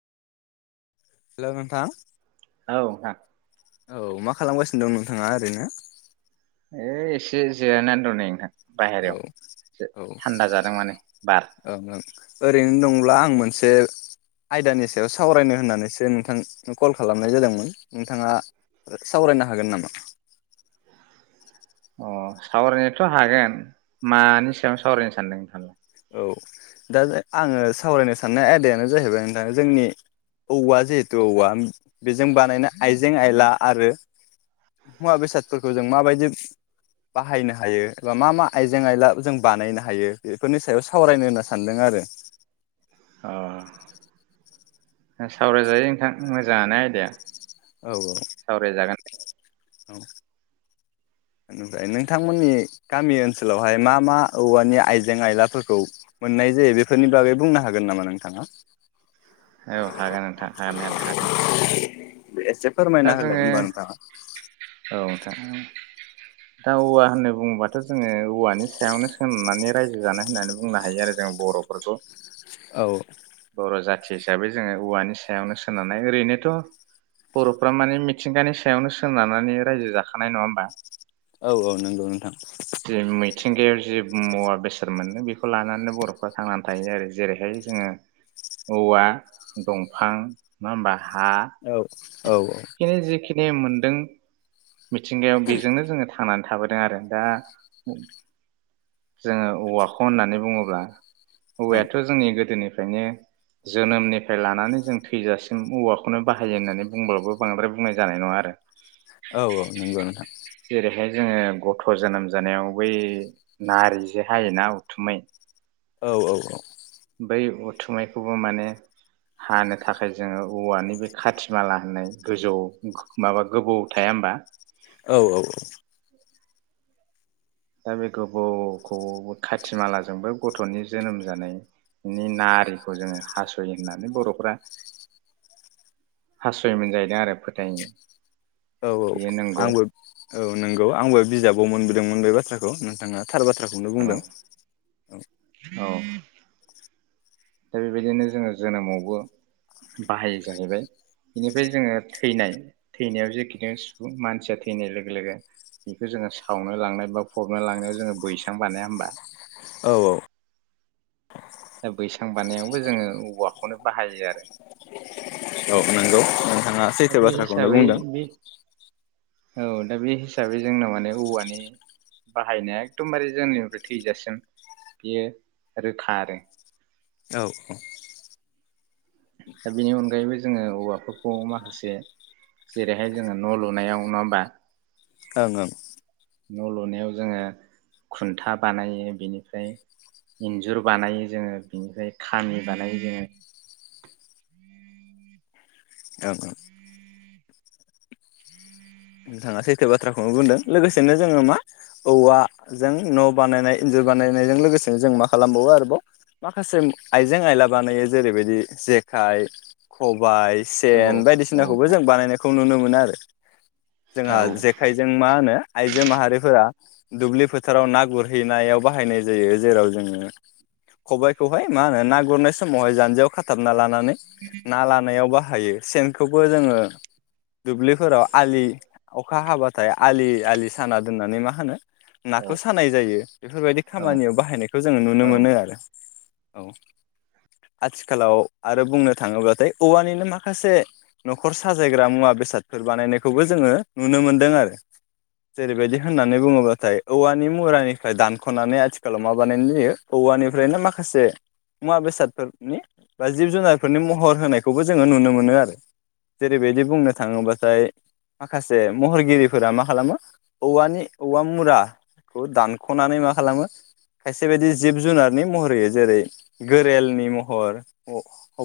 Hello नोथां औ नोंथां औ मा खालामगासिनो दं नोंथाङा ओरैनो? है एसे जिरायनानै दं नै नोंथां। औ बाहेरायाव एसे ओं थान्दा जादों माने बार। ओं ओरैनो दंब्ला आं मोनसे आयदानि स सावरायनो होननानैसो नों थां कल खालामनाय जादोंमोन नोंथाङा ओ सावरायनो हागोन नामा? अ सावरायनायथ' हागोन मानि सायाव सावरायनो सानदों नोंथांआ औ दा आङो सावरायनो साननाय आयदायानो जाहैबाय नोंथा जोंनि औवा जिहेतु औवा बेजों बानायनाय आइजें आयला आरो मुवा बेसादफोरखौ जों माबायदि बाहायनो हायो एबा मा मा आइजें आयला जों बानायनो हायो बे फोरनि सायाव सावरायनो होनना सानदों आरो। अ सावराय जायो नोंथां मोजांआनो आयदाया। औ औ सावरायजागोन औ इनिफ्राय नोंथांमोननि गामि ओनसोलावहाय मा मा औवानि आइजें आयलाफोरखौ मोननाय जायो बेफोरनि बागै बुंनो हागोन नामा नोंथाङा? औ हागोन नोंथां हानायालाय हागोन। एसे दा फोरमायना होलाय जोङो होमबा नोंथाङा [inaudible] दा औवा होननानै बुङोबाथ' जोङो औवानि सायावनो सोननानै रायजो जानाय होननानै बुंनो हायो आरो जों बर'फोरखौ औ बर' जाथि हिसाबै जोङो औवानि सायावनो सोनारनाय ओरैनोथ' बर'फ्रा माने मिथिंगानि सायावनो सोनारनानै रायजो जाखानाय नङा होमबा औ औ नंगौ नोंथां जे मैथि मिथिंगायाव जि मुवा बेसाद मोनो बेखौ लानानै बर'फ्रा थांनानै थायो आरो जेरैहाय जोङो औवा दंफां नङा होमबा हा औ औ ओं [unintelligible] जिख नेम मोनदों मिथिंगायाव बेजोंनो जोङो थानानै थाबोदों आरो दा जोङो औवाखौ होननानै बुङोब्ला औवायाथ' जोंनि गोदोनिफ्राय फ्रायनो जोनोमनिफ्राय लानानै जों थैजासिम औवाखौनो बाहायो होननानै बुंब्लाबो बांद्राय बुंनाय जानाय नङा आरो औ औ नंगौ नोंथां जेरैहाय जोङो गथ' जोनोम ज जानायाव बै नारि जे हायोना उथुमै औ औ औ। बै उथुमायखौबो माने हानो थाखाय जोङो औवानि बे खाथि माला होननाय गोजौ माबा गोबौ थाया होमबा औ औ औ दा बे गोबौखौ खाथि मालाजोंबो गथ'नि जोनोम जानायनि नारिखौ जोङो हास'यो होननानै बर'फ्रा हास'योम जाहैदों आरो फोथायो। औ औ बेयो नंगौ आंबो औ नंगौ आंबो बिजाबाव मोन बोदोंमोन बे बाथ्राखौ नोंथाङा थार बाथ्राखौनो औ बुंदों औ औ दा बेबायदिनो जोङो जोनोमावबो बाहायो जाहैबाय बेनिफ्राय जोङो थैनाय थैनायाव जेखि सुबुं मानसिया थैनाय लोगो लोगो बेखौ जोङो सावनो लांनाय बा फबनो लांनायाव जोङो बैसां बानाया होमबा। औ औ बैसां बानायावबो जोङो औवाखौनो बाहायो आरो। औ नंगौ। नोंथाङा दा सैथो बे बाथ्राखौनो हिसाबै बुंदों। बे औ दा बे हिसाबै जोंनाव माने औवानि बाहायनाया एखदमबारे जोंनिफ्राय थैजासिम बेयो रोखा आरो। औ औ दा बेनि अनगायैबो जोङो औवाफोरखौ माखासे जेरैहाय जोङो न' लुनायाव नङा होमबा। ओं ओं न' लुनायाव जोङो खुन्था बानायो बेनिफ्राय इन्जुर बानायो जोङो बेनिफ्राय खामि बानायो जोङो। ओं ओं नोंथाङा सैथो बाथ्राखौनो बुंदों लोगोसेनो जोङो मा औवाजों न' बानायनाय इन्जुर बानायनायजों लोगोसेनो जों मा खालामबावो आरोबाव माखासे आइजें आयला बानायो जेरैबायदि जेखाइ ख बाइ औ सेन औ बायदिसिनाखौबो जों बानायनायखौ नुनो मोनो आरो। औ जोंहा जेखाइजों मा होनो आयजो माहारिफोरा दुब्लि फोथाराव ना गुरहैनायाव बाहायनाय जायो जेराव जोङो खबाइखौहाय मा होनो ना गुरनाय समावहाय जान्जियाव खाथाबना लानो ना लानायावबा हायो सेनखौबो जोङो दुब्लिफोराव आलि अखा हाबाथाय आलि आलि साना दोननानै मा होनो औ नाखौ सानाय जायो। बेफोरबायदि औ खामानियाव बाहायनायखौ जों नुनो औ मोनो आरो औ। आथिखालाव आरो बुंनो थाङोबाथाय औवानिनो माखासे न'खर साजायग्रा मुवा बेसादफोर बाहायनायखौनो जोङो नुनो मोनदों आरो जेरैबायदि होननानै बुङोब्लाथाय औवानि मुरानिफ्राय दानख'नानै आथिखालाव मा बानायनाय जायो औवानिफ्रायनो माखासे मुवा बेसादफोरनि बा जिब जुनारफोरनि महर होनायखौबो जोङो नुनो मोनो आरो जेरैबायदि बुंनो थाङोब्लाथाय माखासे महरगिरिफोरा मा खालामो औवानि औवा मुराखौ दानख'नानै मा खालामो खायसे बायदि। जिब जुनारनि महर होयो जेरै गोरेलनि महर